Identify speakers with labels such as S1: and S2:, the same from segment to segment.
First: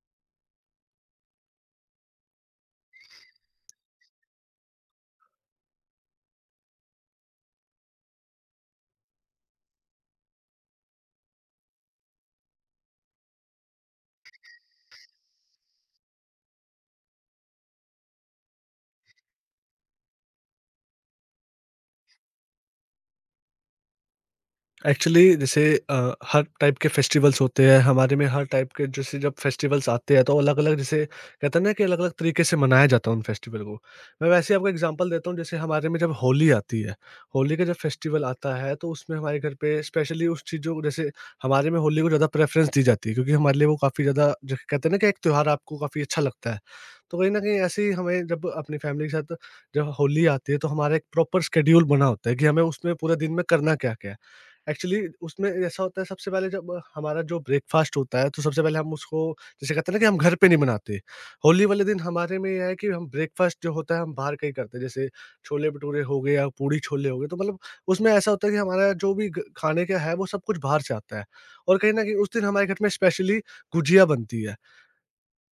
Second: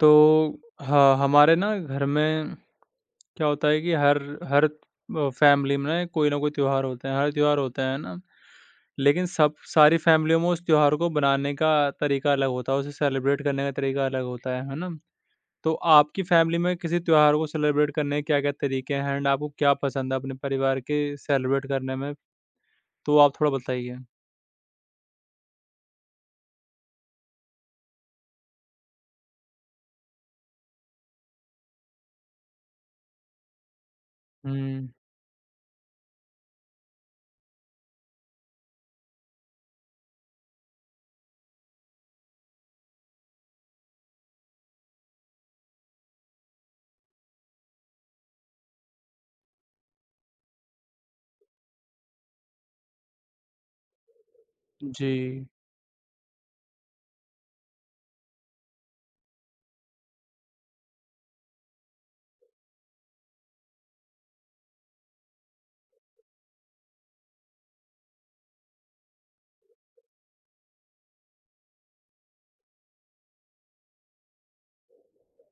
S1: तो हाँ, हमारे ना घर में क्या होता है कि हर हर अ, फैमिली में ना कोई त्योहार होते हैं, हर त्योहार होता है ना। लेकिन सब सारी फैमिलियों में उस त्योहार को बनाने का तरीका अलग होता है, उसे सेलिब्रेट करने का तरीका अलग होता है ना? तो आपकी फैमिली में किसी त्योहार को सेलिब्रेट करने के क्या-क्या तरीके हैं एंड आपको क्या पसंद है अपने परिवार के सेलिब्रेट करने में? तो आप थोड़ा बताइए।
S2: एक्चुअली जैसे अ, हर टाइप के फेस्टिवल्स होते हैं हमारे में, हर टाइप के। जैसे जब फेस्टिवल्स आते हैं तो अलग अलग, जैसे कहते हैं ना, कि अलग अलग तरीके से मनाया जाता है उन फेस्टिवल को। मैं वैसे ही आपको
S1: हुँ।
S2: एग्जांपल देता हूँ, जैसे हमारे में जब होली आती है, होली का जब फेस्टिवल आता है, तो उसमें हमारे घर पे स्पेशली उस चीज़ों को जैसे, हमारे में होली को ज़्यादा प्रेफरेंस दी जाती है, क्योंकि हमारे लिए वो काफ़ी ज़्यादा, जो कहते हैं ना, कि एक त्यौहार आपको काफ़ी अच्छा लगता है। तो कहीं ना कहीं ऐसे ही हमें, जब अपनी फैमिली के साथ जब होली आती है, तो हमारा एक प्रॉपर शेड्यूल बना होता है कि हमें उसमें पूरे दिन में करना क्या क्या है। एक्चुअली
S1: जी।
S2: उसमें ऐसा होता है, सबसे पहले जब हमारा जो ब्रेकफ़ास्ट होता है, तो सबसे पहले हम उसको, जैसे कहते हैं ना, कि हम घर पे नहीं बनाते। होली वाले दिन हमारे में ये है कि हम ब्रेकफ़ास्ट जो होता है हम बाहर कहीं करते हैं। जैसे छोले-भटूरे हो गए या पूड़ी-छोले हो गए, तो मतलब उसमें ऐसा होता है कि हमारा जो भी ग खाने का है वो सब कुछ बाहर से आता है। और कहीं न कहीं उस दिन हमारे घर में स्पेशली गुजिया बनती है।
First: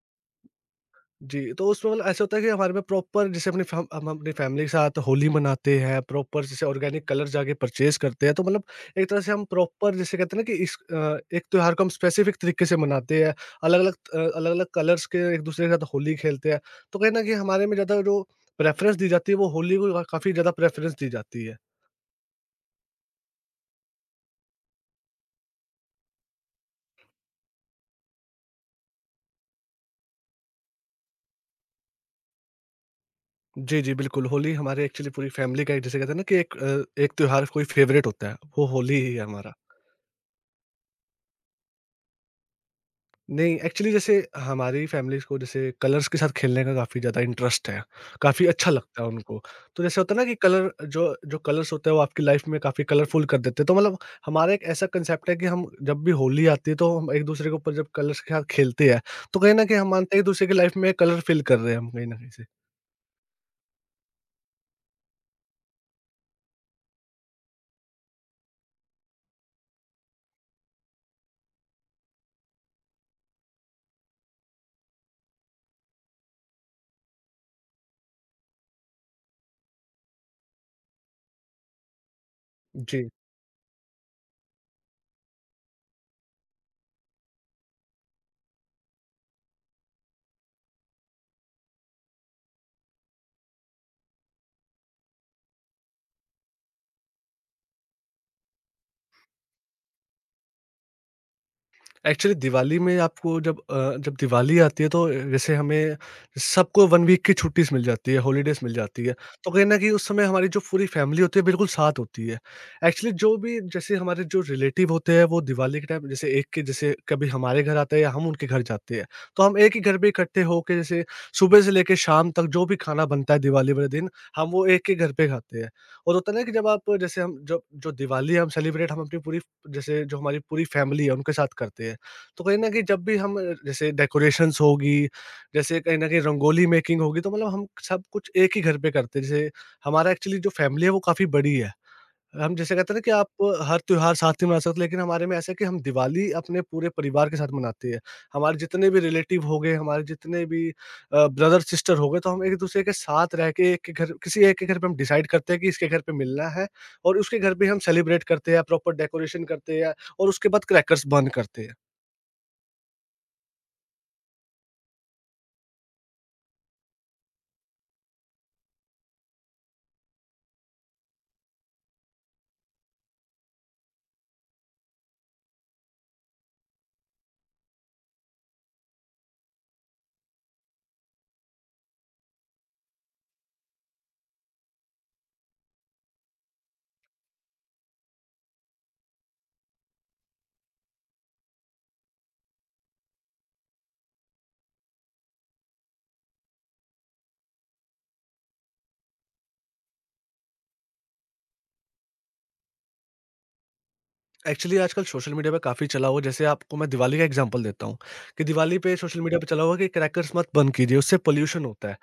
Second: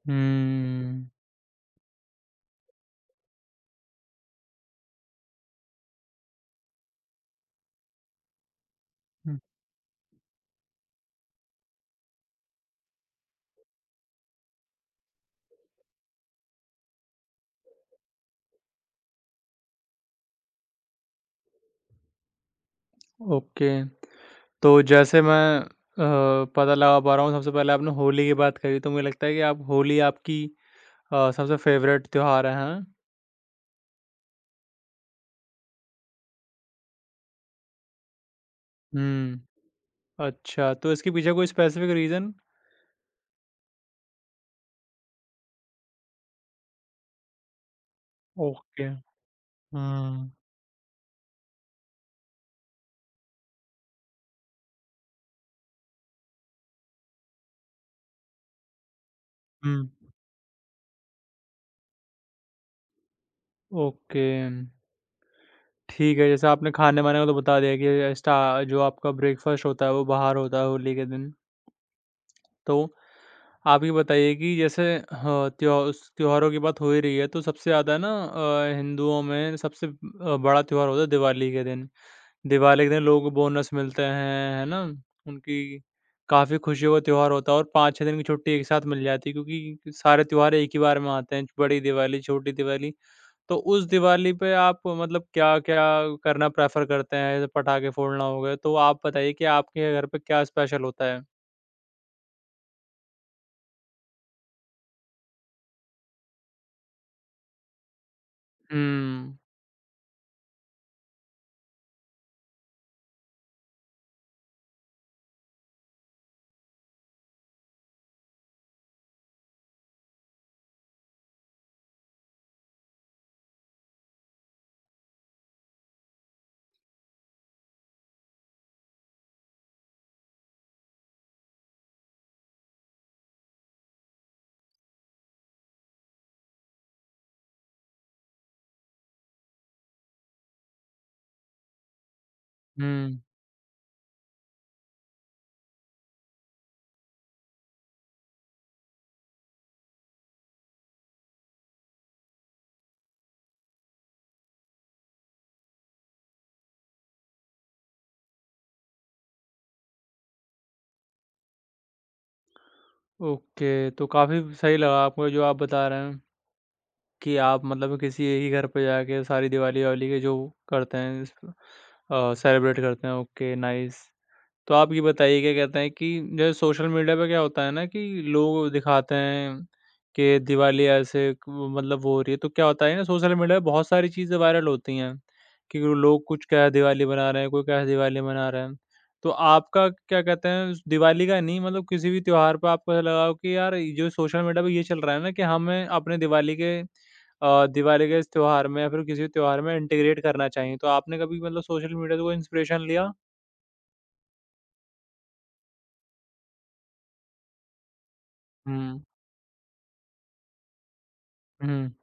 S1: हुँ।
S2: जी, तो उसमें मतलब ऐसा होता है कि हमारे में प्रॉपर जैसे, अपनी फैम हम अपनी फैमिली के साथ होली मनाते हैं, प्रॉपर जैसे ऑर्गेनिक कलर जाके परचेज़ करते हैं। तो मतलब एक तरह से
S1: हुँ।
S2: हम प्रॉपर, जैसे कहते हैं ना, कि इस एक त्योहार को हम स्पेसिफिक तरीके से मनाते हैं, अलग-अलग कलर्स के एक-दूसरे के साथ होली खेलते हैं। तो कहीं न कहीं हमारे में ज़्यादा जो प्रेफ़रेंस दी जाती है, वो होली को का काफ़ी ज़्यादा प्रेफ़रेंस दी जाती है।
S1: ओके। तो जैसे मैं पता लगा पा रहा हूँ, सबसे पहले आपने होली की बात करी तो मुझे लगता है कि आप होली आपकी सबसे फेवरेट त्योहार है, हाँ?
S2: जी, जी, बिल्कुल। होली हमारे एक्चुअली पूरी फैमिली का एक, जैसे कहते हैं ना कि एक त्योहार कोई फ़ेवरेट होता है, वो होली ही है
S1: हुँ।
S2: हमारा।
S1: अच्छा, तो इसके पीछे कोई स्पेसिफिक रीज़न?
S2: नहीं, एक्चुअली जैसे हमारी फैमिलीज़ को जैसे कलर्स के साथ खेलने का काफ़ी ज़्यादा इंटरेस्ट है, काफ़ी अच्छा
S1: ओके।
S2: लगता है उनको। तो जैसे होता है ना
S1: हुँ।
S2: कि कलर, जो जो कलर्स होते हैं वो आपकी लाइफ़ में काफ़ी कलरफुल कर देते हैं। तो मतलब हमारा एक ऐसा कंसेप्ट है कि हम जब भी होली आती है तो हम एक-दूसरे के ऊपर जब कलर्स के साथ खेलते हैं, तो कहीं न
S1: हुँ।
S2: कहीं हम मानते हैं एक-दूसरे की लाइफ़ में कलर फ़िल कर रहे हैं हम, कहीं न कहीं से।
S1: ओके, ठीक है। जैसे आपने खाने-वाने का तो बता दिया कि स्टा जो आपका ब्रेकफ़ास्ट होता है वो बाहर होता है होली के दिन। तो आप ये बताइए कि जैसे ह त्योह स त्योहारों की बात हो ही रही है तो सबसे ज़्यादा ना हिंदुओं में सबसे बड़ा त्योहार होता है दिवाली के दिन। दिवाली के दिन
S2: जी।
S1: लोगों को बोनस मिलते हैं, है ना? उनकी काफ़ी खुशियों का त्योहार होता है और 5-6 दिन की छुट्टी एक साथ मिल जाती है, क्योंकि सारे त्योहार एक ही बार में आते हैं, बड़ी दिवाली, छोटी दिवाली। तो उस दिवाली पे आप मतलब क्या-क्या करना प्रेफ़र करते हैं? जैसे पटाखे फोड़ना हो गया, तो आप बताइए कि आपके घर पे क्या स्पेशल होता है?
S2: एक्चुअली दिवाली में आपको, जब जब दिवाली आती है, तो जैसे हमें सबको 1 वीक की छुट्टीज़ मिल जाती है, हॉलीडेज़ मिल
S1: हुँ।
S2: जाती है। तो कहीं न कहीं उस समय हमारी जो पूरी फैमिली होती है, बिल्कुल साथ होती है। एक्चुअली जो भी, जैसे हमारे जो रिलेटिव होते हैं वो दिवाली के टाइम जैसे, एक के जैसे कभी हमारे घर आते हैं या हम उनके घर जाते हैं। तो हम एक ही घर पे इकट्ठे होके, जैसे सुबह से लेके शाम तक जो भी खाना बनता है दिवाली वाले दिन, हम वो एक ही घर पे खाते हैं। और होता है ना, कि जब आप, जैसे हम जब जो दिवाली है हम अपनी पूरी, जैसे जो हमारी पूरी फैमिली है उनके साथ करते हैं। तो कहीं न कहीं, जब भी हम जैसे डेकोरेशंस होगी, जैसे कहीं न कहीं रंगोली मेकिंग होगी, तो मतलब हम सब कुछ एक ही घर पे करते हैं। जैसे हमारा एक्चुअली जो फैमिली है वो काफ़ी बड़ी है। हम जैसे कहते हैं ना कि
S1: हुँ।
S2: आप हर त्योहार साथ ही मना सकते हो, लेकिन हमारे में ऐसा है कि हम दिवाली अपने पूरे परिवार के साथ मनाते हैं। हमारे जितने भी रिलेटिव हो गए, हमारे जितने भी ब्रदर-सिस्टर हो गए, तो हम एक-दूसरे के साथ रह के, एक के घर, किसी एक के घर पे हम डिसाइड करते हैं कि इसके घर पे मिलना है, और उसके घर पे हम सेलिब्रेट करते हैं, प्रॉपर डेकोरेशन करते हैं, और उसके बाद क्रैकर्स बर्न करते हैं।
S1: ओके, तो काफ़ी सही लगा आपको जो आप बता रहे हैं। कि आप मतलब किसी एक ही घर पे जाके सारी दिवाली-वाली के जो करते हैं इस अ, सेलिब्रेट करते हैं। Okay, nice. तो आप ये बताइए, क्या कहते हैं कि जैसे सोशल मीडिया पे क्या होता है ना कि लोग दिखाते हैं कि दिवाली ऐसे क- वो मतलब वो हो रही है, तो क्या होता है ना, सोशल मीडिया पे बहुत सारी चीज़ें वायरल होती हैं कि वो लोग कुछ क्या दिवाली बना रहे हैं, कोई क्या दिवाली मना रहे हैं। तो आपका क्या कहते हैं उस दिवाली का, नहीं मतलब किसी भी त्योहार पर आपको ऐसा लगा हो कि यार ये जो सोशल मीडिया पे ये चल रहा है ना कि हमें अपने दिवाली के इस त्योहार में या फिर किसी भी त्योहार में इंटीग्रेट करना चाहिए, तो आपने कभी मतलब सोशल मीडिया से कोई इंस्पिरेशन लिया?
S2: एक्चुअली आजकल सोशल मीडिया पे काफ़ी चला हुआ, जैसे आपको मैं दिवाली का एग्जांपल देता हूँ, कि दिवाली पे
S1: हम्म।
S2: सोशल मीडिया पे चला हुआ कि क्रैकर्स मत बंद कीजिए, उससे पॉल्यूशन
S1: हुँ।
S2: होता है।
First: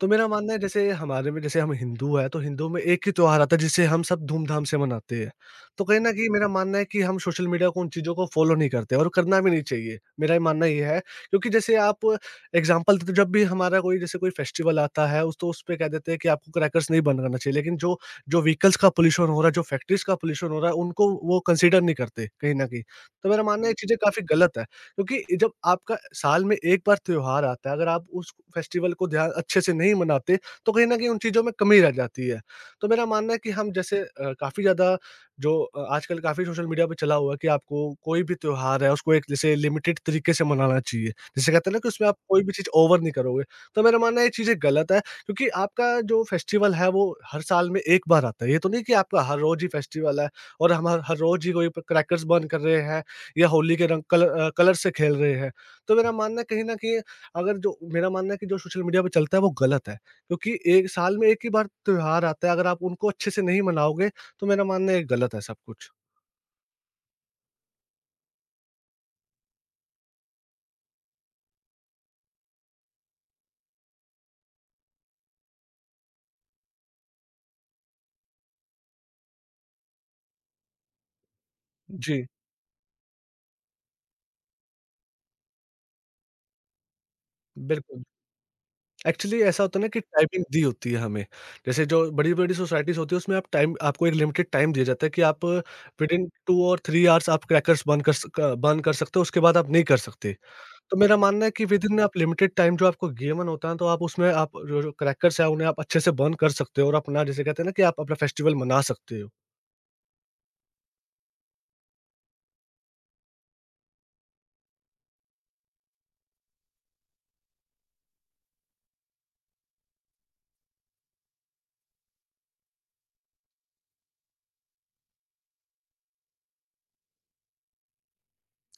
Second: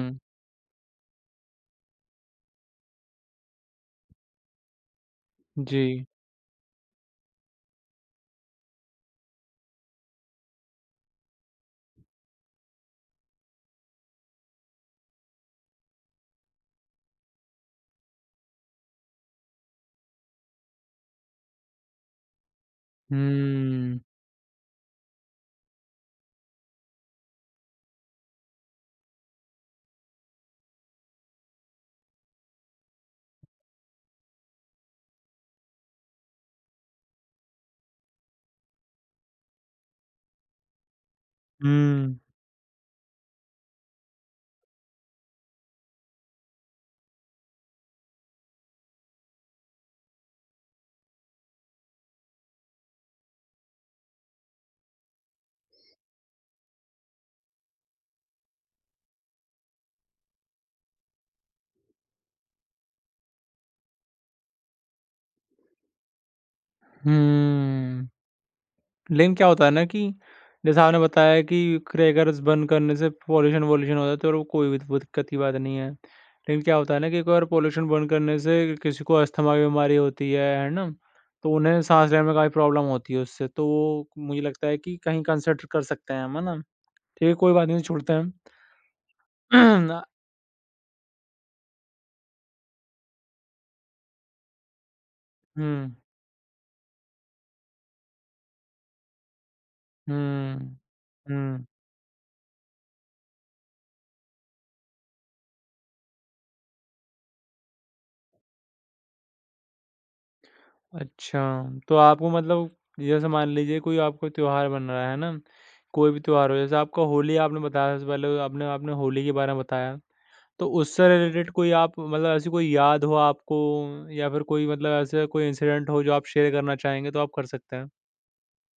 S2: तो मेरा मानना है, जैसे हमारे में जैसे हम हिंदू हैं, तो हिंदू में एक ही त्योहार आता है जिसे हम सब धूमधाम से मनाते हैं।
S1: जी।
S2: तो कहीं न कहीं मेरा मानना है कि हम सोशल मीडिया को, उन चीज़ों को फ़ॉलो नहीं करते और करना भी नहीं चाहिए। मेरा ये मानना ये है, क्योंकि जैसे आप एग्ज़ाम्पल देते हो, जब भी हमारा कोई, जैसे कोई फेस्टिवल आता है उस तो उस पे कह देते हैं कि आपको क्रैकर्स नहीं बंद करना चाहिए। लेकिन जो जो व्हीकल्स का पॉल्यूशन हो रहा है, जो फैक्ट्रीज़ का पॉल्यूशन हो रहा है, उनको वो कंसीडर नहीं करते कहीं न कहीं। तो मेरा मानना है ये चीज़ें
S1: हुँ।
S2: काफ़ी गलत है। क्योंकि जब आपका साल में एक बार त्योहार आता है, अगर आप उस फेस्टिवल को ध्यान अच्छे से नहीं मनाते, तो कहीं न कहीं उन चीज़ों में कमी रह जाती है। तो मेरा मानना है कि हम जैसे काफ़ी ज़्यादा जो आजकल काफ़ी सोशल मीडिया पे चला हुआ है कि आपको कोई भी त्योहार है, उसको एक जैसे लिमिटेड तरीके से मनाना चाहिए। जैसे कहते हैं ना कि उसमें आप
S1: हुँ।
S2: कोई भी चीज़ ओवर नहीं करोगे। तो मेरा मानना है ये चीज़ें गलत है, क्योंकि आपका जो फेस्टिवल है वो हर साल में एक बार आता है। ये तो नहीं कि आपका हर रोज़ ही फेस्टिवल है, और हम हर हर रोज़ ही कोई प क्रैकर्स बर्न कर रहे हैं, या होली के रंग कलर से खेल रहे हैं। तो मेरा मानना है कहीं न कहीं, अगर जो मेरा मानना है कि जो सोशल मीडिया पे चलता है वो गलत है, क्योंकि एक साल में एक ही बार त्योहार आता है, अगर आप उनको अच्छे से नहीं मनाओगे, तो मेरा मानना है ये गलत है सब कुछ।
S1: हुँ। लेकिन क्या होता है ना कि जैसे आपने बताया कि क्रैकर्स बंद करने से पॉल्यूशन-वॉल्यूशन हो जाता है तो, और वो कोई भी वो दिक्कत की बात नहीं है। लेकिन क्या होता है ना कि एक बार पॉल्यूशन बंद करने से किसी को अस्थमा की बीमारी होती है ना? तो उन्हें साँस लेने
S2: जी,
S1: में काफ़ी प्रॉब्लम होती है उससे, तो वो मुझे लगता है कि कहीं कंसिडर कर सकते हैं हम, है ना? ठीक है, कोई बात नहीं,
S2: बिल्कुल।
S1: छोड़ते हैं हम।
S2: एक्चुअली ऐसा होता है ना कि टाइमिंग दी होती है हमें। जैसे जो बड़ी-बड़ी सोसाइटीज़ होती है उसमें आप टाइम, आपको एक लिमिटेड टाइम दिया जाता है कि आप
S1: हुँ।
S2: विदिन 2 और 3 आवर्स आप क्रैकर्स बंद कर सकते हो, उसके बाद आप नहीं कर सकते।
S1: हुँ।
S2: तो मेरा
S1: हुँ।
S2: मानना है कि
S1: हुँ।
S2: विदिन आप लिमिटेड टाइम जो आपको गेमन होता है, तो आप उसमें आप जो जो क्रैकर्स है उन्हें आप अच्छे से बर्न कर सकते हो, और अपना जिसे कहते हैं ना कि आप अपना फेस्टिवल मना सकते हो।
S1: अच्छा, तो आपको मतलब जैसे मान लीजिए कोई आपको त्योहार बन रहा है ना, कोई भी त्योहार हो जैसे आपका होली, आपने बताया सबसे पहले आपने आपने होली के बारे में बताया। तो उससे रिलेटेड कोई आप मतलब ऐसी कोई याद हो आपको, या फिर कोई मतलब ऐसा कोई इंसिडेंट हो जो आप शेयर करना चाहेंगे, तो आप कर सकते हैं?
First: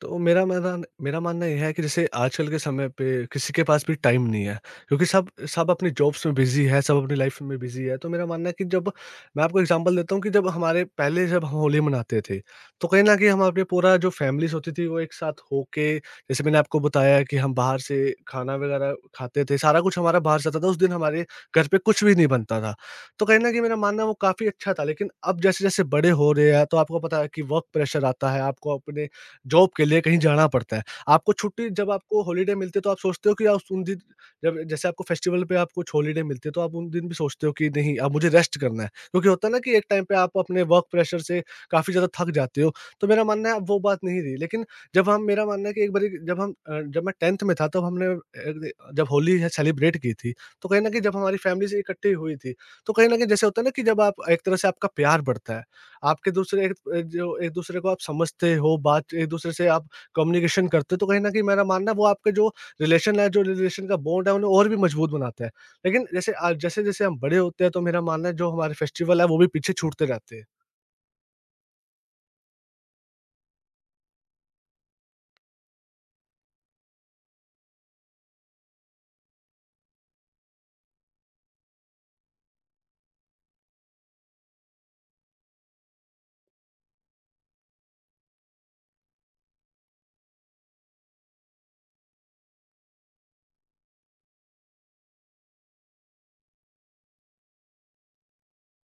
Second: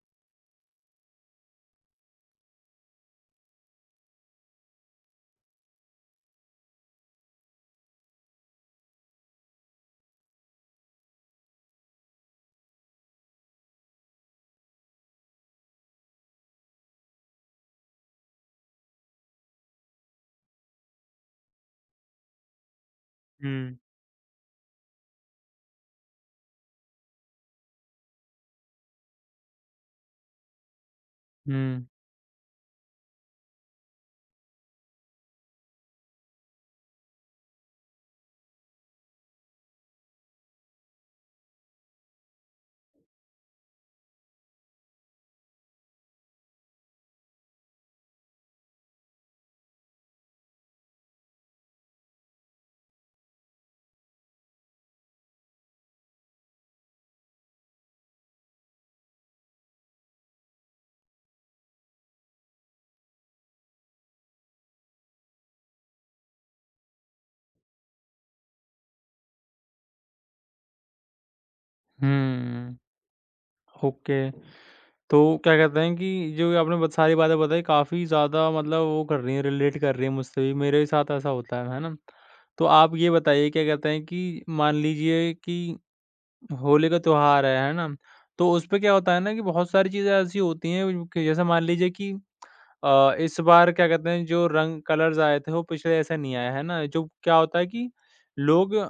S2: तो मेरा मैदान मेरा मानना ये है कि जैसे आजकल के समय पे किसी के पास भी टाइम नहीं है, क्योंकि सब सब अपनी जॉब्स में बिजी है, सब अपनी लाइफ में बिजी है। तो मेरा मानना है कि जब, मैं आपको एग्जांपल देता हूँ, कि जब हमारे पहले जब हम होली मनाते थे, तो कहीं ना कहीं हम अपने पूरा जो फैमिलीज होती थी वो एक साथ होके, जैसे मैंने आपको बताया कि हम बाहर से खाना वगैरह खाते थे, सारा कुछ हमारा बाहर जाता था, उस दिन हमारे घर पे कुछ भी नहीं बनता था। तो कहीं ना कहीं मेरा
S1: हुँ।
S2: मानना है वो काफ़ी अच्छा था। लेकिन अब जैसे जैसे बड़े हो रहे हैं, तो आपको पता है कि वर्क प्रेशर आता है, आपको अपने जॉब के लिए कहीं जाना पड़ता है। आपको छुट्टी,
S1: हुँ।
S2: जब आपको हॉलिडे मिलती है, तो आप सोचते हो कि आप उन दिन, जब जैसे आपको फेस्टिवल पे आपको हॉलिडे मिलती है, तो आप उन दिन भी सोचते हो कि नहीं, अब मुझे रेस्ट करना है। क्योंकि होता है ना कि एक टाइम पे आप अपने वर्क प्रेशर से काफ़ी ज़्यादा थक जाते हो। तो मेरा मानना है अब वो बात नहीं रही। लेकिन जब हम मेरा मानना है कि एक बारी जब मैं 10th में था तब हमने जब होली है सेलिब्रेट की थी। तो कहीं न कहीं जब हमारी फैमिली से इकट्ठी हुई थी, तो कहीं न कहीं जैसे होता है ना कि जब आप, एक तरह से आपका प्यार बढ़ता है। आपके दूसरे जो एक-दूसरे को आप समझते हो, बात एक-दूसरे से आप कम्युनिकेशन करते हो, तो कहीं न कहीं मेरा मानना है वो आपके जो रिलेशन है, जो रिलेशन का बॉन्ड है, उन्हें और भी मजबूत बनाता है। लेकिन जैसे आज, जैसे-जैसे हम बड़े होते हैं, तो मेरा मानना है जो हमारे फेस्टिवल है, वो भी पीछे छूटते जाते हैं।
S1: हुँ। ओके। तो क्या कहते हैं कि जो ये आपने ब सारी बातें बताई काफ़ी ज़्यादा मतलब वो कर रही हैं, रिलेट कर रही हैं मुझसे भी, मेरे साथ ऐसा होता है ना? तो आप ये बताइए, क्या कहते हैं कि मान लीजिए कि होली का त्योहार है ना? तो उसपे क्या होता है ना कि बहुत सारी चीज़ें ऐसी होती हैं कि जैसे मान लीजिए कि इस बार क्या कहते हैं, जो रंग कलर्स आए थे वो पिछले ऐसा नहीं आया, है ना? जो क्या होता है कि लोग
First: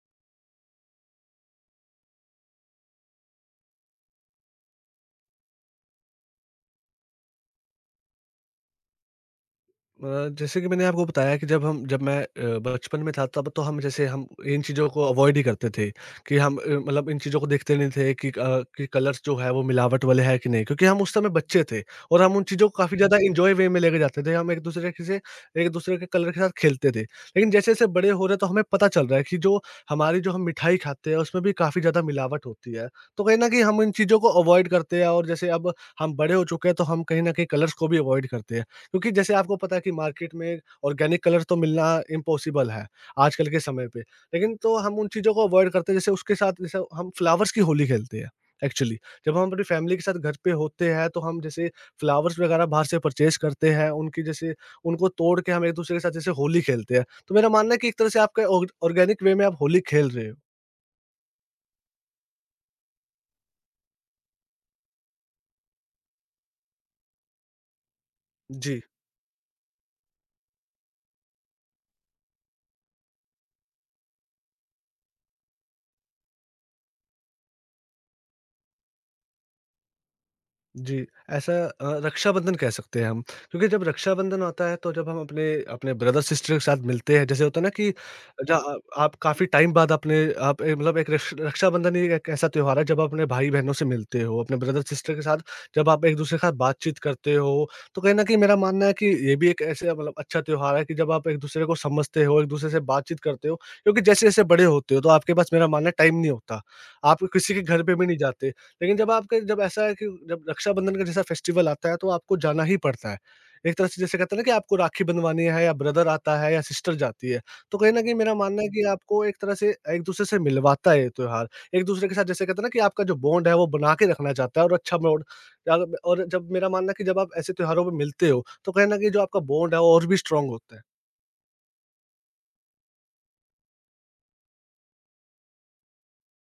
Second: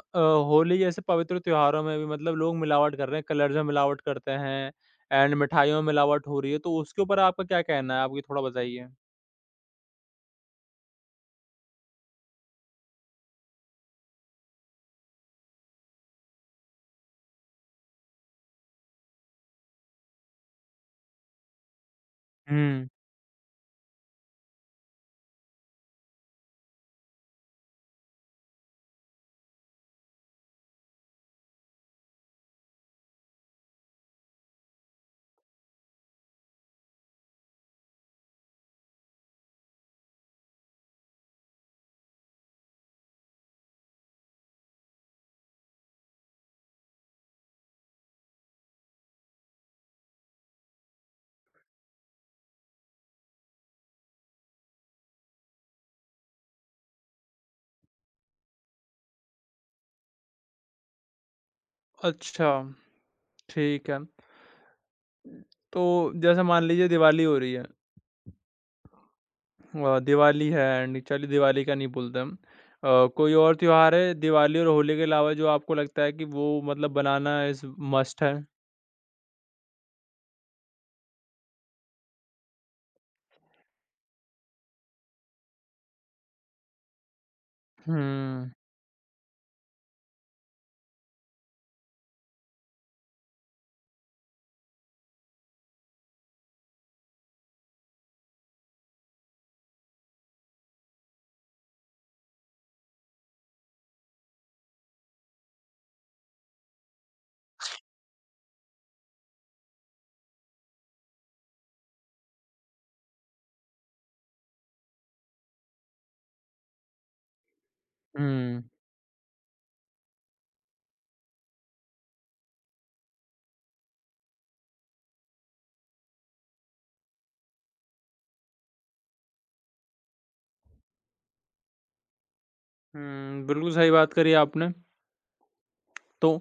S1: होली जैसे पवित्र त्योहारों में भी मतलब लोग मिलावट कर रहे हैं, कलर्स में मिलावट करते हैं एंड मिठाइयों में मिलावट हो रही है, तो उसके ऊपर आपका क्या कहना है? आप ये थोड़ा बताइए।
S2: जैसे कि मैंने आपको बताया कि जब मैं बचपन में था, तब तो हम जैसे हम इन चीज़ों को अवॉइड ही करते थे कि हम मतलब इन चीज़ों को देखते नहीं थे कि कि कलर्स जो है वो मिलावट वाले हैं कि नहीं, क्योंकि हम उस समय बच्चे थे, और हम उन चीज़ों को
S1: हुँ।
S2: काफ़ी ज़्यादा इंजॉय वे में लेके जाते थे। हम एक दूसरे के कलर के साथ खेलते थे। लेकिन जैसे जैसे बड़े हो रहे, तो हमें पता चल रहा है कि जो हम मिठाई खाते हैं उसमें भी काफ़ी ज़्यादा मिलावट होती है। तो कहीं ना कहीं हम इन चीज़ों को अवॉइड करते हैं, और जैसे अब हम बड़े हो चुके हैं तो हम कहीं ना कहीं कलर्स को भी अवॉइड करते हैं, क्योंकि जैसे आपको पता है कि मार्केट में ऑर्गेनिक कलर तो मिलना इम्पॉसिबल है आजकल के समय पे। लेकिन तो हम उन चीज़ों को अवॉइड करते हैं, जैसे उसके साथ जैसे हम फ्लावर्स की होली खेलते हैं एक्चुअली। जब हम अपनी फैमिली के साथ घर पे होते हैं तो हम जैसे फ्लावर्स वगैरह बाहर से परचेज़ करते हैं, उनकी जैसे उनको तोड़ के हम एक-दूसरे के साथ जैसे होली खेलते हैं। तो मेरा मानना है कि एक तरह से आपका ऑग ऑर्गेनिक वे में आप होली खेल रहे हो।
S1: अच्छा, ठीक है। तो जैसे मान लीजिए दिवाली हो रही है।
S2: जी।
S1: दिवाली है एंड चलिए दिवाली का नहीं बोलते हम। कोई और त्योहार है दिवाली और होली के अलावा जो आपको लगता है कि वो मतलब बनाना इज़ मस्ट है?
S2: जी, ऐसा रक्षाबंधन कह सकते हैं हम, क्योंकि जब रक्षाबंधन होता है तो जब हम अपने अपने ब्रदर-सिस्टर के साथ मिलते हैं, जैसे होता है ना कि
S1: हुँ।
S2: जहाँ आप काफ़ी टाइम बाद अपने आप मतलब एक रक्षाबंधन ही एक ऐसा त्योहार है जब आप अपने भाई-बहनों से मिलते हो, अपने ब्रदर-सिस्टर के साथ जब आप एक-दूसरे के साथ बातचीत करते हो, तो कहीं न कहीं मेरा मानना है कि ये भी एक ऐसे मतलब अच्छा त्योहार है कि जब आप एक-दूसरे को समझते हो, एक-दूसरे से बातचीत करते हो, क्योंकि जैसे-जैसे बड़े होते हो तो आपके पास मेरा मानना है टाइम नहीं होता। आप किसी के घर पे भी नहीं जाते। लेकिन जब ऐसा है कि जब रक्षाबंधन का जैसा फेस्टिवल आता है तो आपको जाना ही पड़ता है। एक तरह से जैसे कहते हैं ना कि आपको राखी बँधवानी है या ब्रदर आता है या सिस्टर जाती है। तो कहीं न कहीं मेरा
S1: हुँ।
S2: मानना है कि आपको एक तरह से एक-दूसरे से मिलवाता है ये त्योहार। एक-दूसरे के साथ जैसे कहते हैं ना कि आपका जो बॉन्ड है वो बना के रखना चाहता है और अच्छा बॉन्ड अ, और जब मेरा मानना है कि जब आप ऐसे त्योहारों में मिलते हो तो कहीं न कहीं जो आपका बॉन्ड है वो और भी स्ट्रॉन्ग होता है।
S1: हुँ। बिल्कुल सही बात करी आपने। तो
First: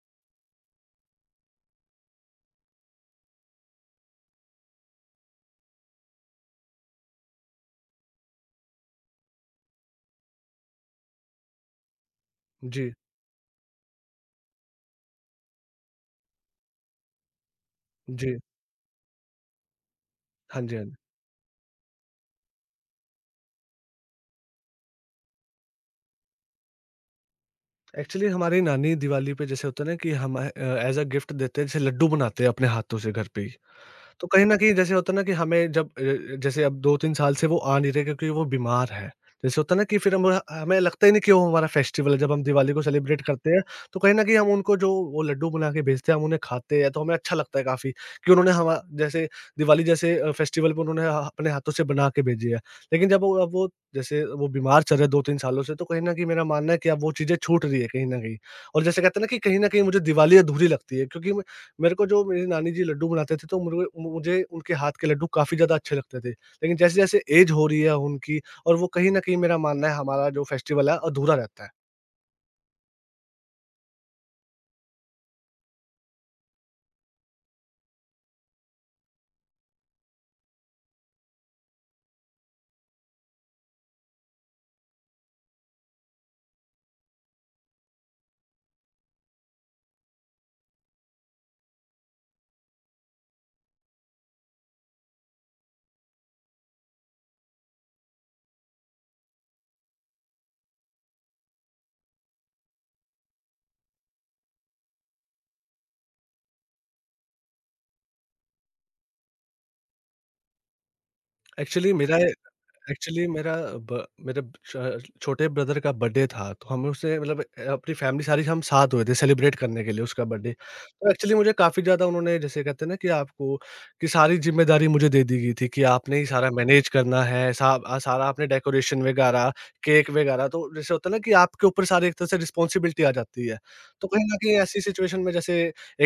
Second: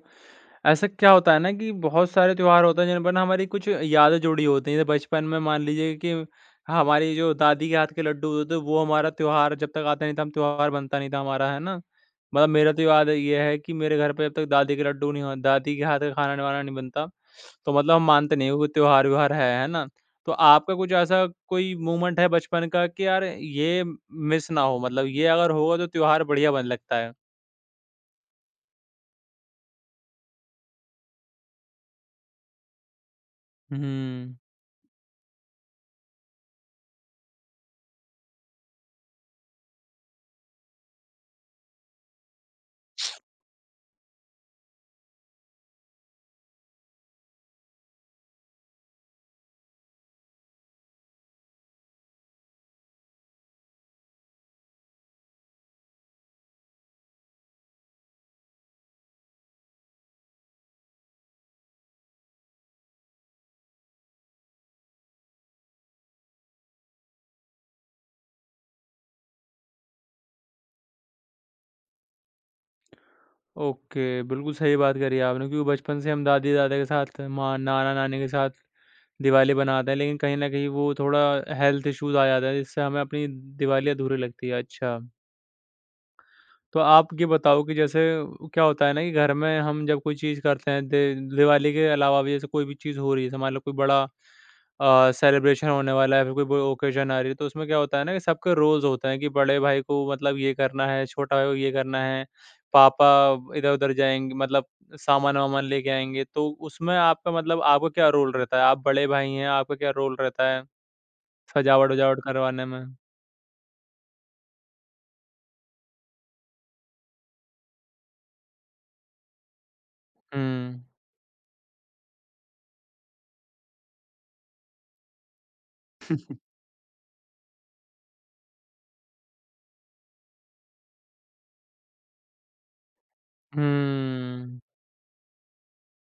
S1: ऐसा क्या होता है ना कि बहुत सारे त्योहार होते हैं जिन पर ना हमारी कुछ यादें जुड़ी होती हैं। जैसे बचपन में मान लीजिए कि हमारी जो दादी के हाथ के लड्डू होते थे, वो हमारा त्योहार जब तक आता नहीं था, हम त्योहार बनता नहीं था हमारा, है ना? मतलब मेरा तो
S2: जी,
S1: याद ये है कि मेरे घर पे जब तक दादी के हाथ का खाना-वाना नहीं बनता, तो मतलब हम मानते
S2: जी।
S1: नहीं है कोई त्योहार-व्योहार है ना? तो
S2: हाँ
S1: आपका
S2: जी, हाँ
S1: कुछ
S2: जी।
S1: ऐसा कोई मोमेंट है बचपन का कि यार ये मिस ना हो, मतलब ये अगर होगा तो त्योहार बढ़िया बन लगता है?
S2: एक्चुअली हमारी नानी दिवाली पे जैसे होता है ना कि हम एज़ अ गिफ्ट देते हैं, जैसे लड्डू बनाते हैं अपने हाथों से घर पे ही। तो
S1: हुँ।
S2: कहीं न कहीं जैसे होता है ना कि हमें जब जैसे अब 2-3 साल से वो आ नहीं रहे, क्योंकि वो बीमार है। जैसे होता है ना कि फिर हम हमें लगता ही नहीं कि वो हमारा फेस्टिवल है, जब हम दिवाली को सेलिब्रेट करते हैं, तो कहीं न कहीं हम उनको जो वो लड्डू बना के भेजते हैं, हम उन्हें खाते हैं, तो हमें अच्छा लगता है काफ़ी, कि उन्होंने हमा जैसे दिवाली जैसे फेस्टिवल पे उन्होंने ह अपने हाथों से बना के भेजी है। लेकिन जब वो अब वो जैसे वो बीमार चल रहे हैं 2-3 सालों से, तो कहीं न कहीं मेरा मानना है कि अब वो चीज़ें छूट रही है कहीं न कहीं। और जैसे कहते हैं ना कि कहीं न कहीं मुझे दिवाली अधूरी लगती है, क्योंकि मेरे को जो मेरी नानी जी लड्डू बनाते थे तो मुर मुझे उनके हाथ के लड्डू काफ़ी ज़्यादा अच्छे लगते थे। लेकिन जैसे-जैसे ऐज हो रही है उनकी, और वो कहीं न कहीं मेरा मानना है हमारा जो फेस्टिवल है अधूरा रहता है।
S1: ओके, बिल्कुल सही बात करी आपने, क्योंकि बचपन से हम दादी-दादा के साथ, माँ नाना-नानी के साथ दिवाली मनाते हैं, लेकिन कहीं न कहीं वो थोड़ा हेल्थ इश्यूज़ आ जाता है, जिससे हमें अपनी दिवाली अधूरी लगती है। अच्छा। तो आप ये बताओ कि जैसे क्या होता है ना कि घर में हम जब कोई चीज़ करते हैं, दे दिवाली के अलावा भी जैसे कोई भी चीज़ हो रही है, जैसे मान लो कोई बड़ा सेलिब्रेशन होने वाला है, फिर कोई बड़ी ओकेज़न आ रही है, तो उसमें क्या होता है ना कि सबके रोल्स होते हैं कि बड़े भाई को मतलब ये करना है, छोटा भाई को ये करना है, पापा इधर-उधर जाएँगे, मतलब सामान-वामान लेके आएँगे, तो उसमें आपका मतलब आपका क्या रोल रहता है? आप बड़े भाई हैं, आपका क्या रोल रहता है
S2: एक्चुअली मेरा
S1: सजावट-वजावट करवाने में?
S2: एक्चुअली मेरा ब मेरे ब- छ छोटे ब्रदर का बर्थडे था, तो हम उसे मतलब अपनी फैमिली सारी हम साथ हुए थे सेलिब्रेट करने के लिए उसका बर्थडे।
S1: हुँ।
S2: तो एक्चुअली मुझे काफ़ी ज़्यादा उन्होंने जैसे कहते हैं ना कि आपको कि सारी ज़िम्मेदारी मुझे दे दी गई थी कि आपने ही सारा मैनेज करना है, सारा आपने डेकोरेशन वगैरह, केक वगैरह, तो जैसे होता है ना कि आपके ऊपर सारी एक तरह से रिस्पॉन्सिबिलिटी आ जाती है। तो कहीं न कहीं
S1: हुँ।
S2: ऐसी सिचुएशन में जैसे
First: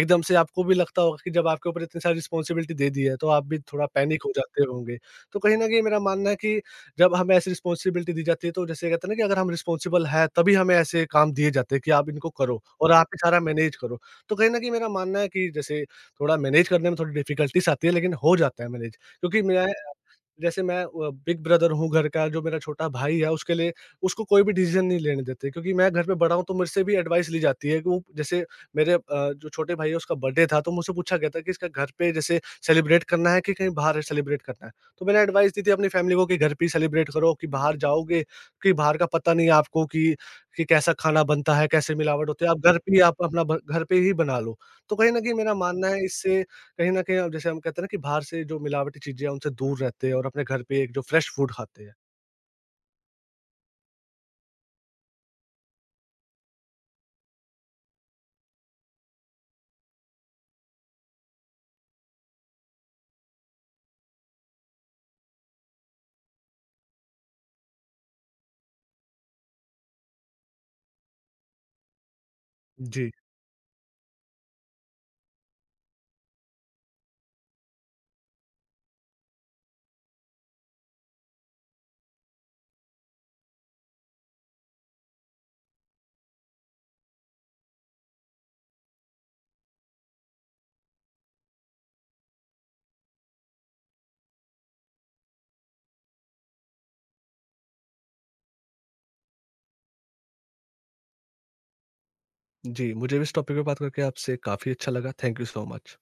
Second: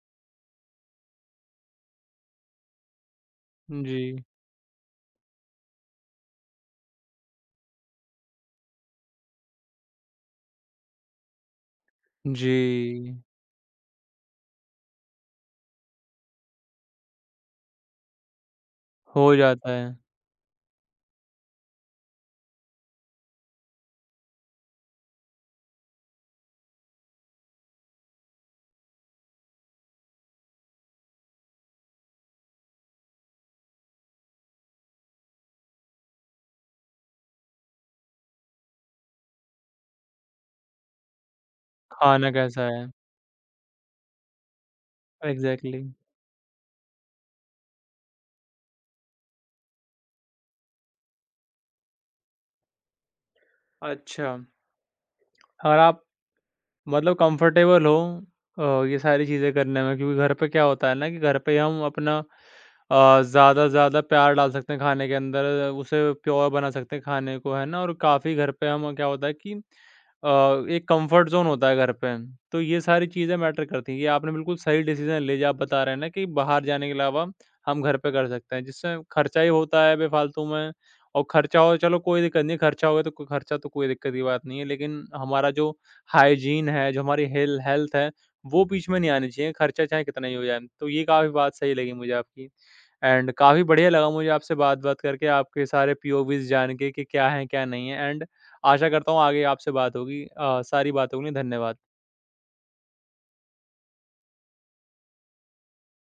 S2: एकदम से आपको भी लगता होगा कि जब आपके ऊपर इतनी सारी रिस्पॉन्सिबिलिटी दे दी है, तो आप भी थोड़ा
S1: जी।
S2: पैनिक हो जाते होंगे। तो कहीं न कहीं मेरा मानना है कि जब हमें ऐसी रिस्पॉन्सिबिलिटी दी जाती है तो जैसे कहते हैं ना कि अगर हम रिस्पॉन्सिबल हैं तभी हमें ऐसे काम दिए जाते हैं कि आप इनको करो और आप ही
S1: जी।
S2: सारा मैनेज करो। तो कहीं न कहीं मेरा मानना है कि जैसे थोड़ा मैनेज करने में थोड़ी डिफिकल्टीज़ आती है, लेकिन हो जाता है मैनेज,
S1: हो
S2: क्योंकि मैं
S1: जाता है,
S2: जैसे मैं बिग ब्रदर हूँ घर का। जो मेरा छोटा भाई है उसके लिए उसको कोई भी डिसीज़न नहीं लेने देते, क्योंकि मैं घर पे बड़ा हूँ तो मुझसे भी एडवाइस ली जाती है कि वो जैसे मेरे जो छोटे भाई है उसका बर्थडे था तो मुझसे पूछा गया था कि इसका घर पे जैसे सेलिब्रेट करना है कि कहीं बाहर सेलिब्रेट करना है? तो मैंने एडवाइस दी थी अपनी फैमिली को कि घर पे ही सेलिब्रेट करो कि बाहर जाओगे, कि बाहर का पता नहीं है आपको कि कैसा खाना बनता है, कैसे मिलावट
S1: खाना
S2: होती है, आप
S1: कैसा
S2: घर
S1: है?
S2: पे ही आप अपना ब घर पे ही बना लो। तो कहीं न कहीं मेरा
S1: एग्ज़ैक्टली।
S2: मानना है इससे कहीं न कहीं अब जैसे हम कहते हैं ना कि बाहर से जो मिलावटी चीज़ें हैं उनसे दूर रहते हैं और अपने घर पे एक जो फ्रेश फूड खाते हैं।
S1: अच्छा, और आप मतलब कंफर्टेबल हो अ, ये सारी चीज़ें करने में, क्योंकि घर पे क्या होता है ना कि घर पे हम अपना ज़्यादा से ज़्यादा प्यार डाल सकते हैं खाने के अंदर, उसे प्योर बना सकते हैं खाने को, है ना? और काफ़ी घर पे हम क्या होता है कि एक कंफर्ट ज़ोन होता है घर पे, तो ये सारी
S2: जी,
S1: चीज़ें मैटर करती हैं। ये आपने बिल्कुल सही डिसीज़न ले लिया, आप बता रहे हैं ना कि बाहर जाने के अलावा हम घर पे कर सकते हैं, जिससे खर्चा ही होता है बेफालतू में, और खर्चा हो चलो कोई दिक्कत नहीं है, खर्चा हो गया तो खर्चा तो कोई दिक्कत की बात नहीं है, लेकिन हमारा जो हाइजीन है, जो हमारी हेल्थ है, वो बीच में नहीं आनी चाहिए, खर्चा चाहे कितना ही हो जाए। तो ये काफ़ी बात सही लगी मुझे आपकी एंड काफ़ी बढ़िया लगा मुझे आपसे बात-वात करके, आपके सारे पीओवीज़ जान के कि क्या हैं, क्या नहीं है एंड आशा करता हूँ आगे आपसे बात होगी। सारी बातों के लिए धन्यवाद।
S2: जी, मुझे भी इस टॉपिक पे बात करके आपसे काफ़ी अच्छा लगा। Thank you so much.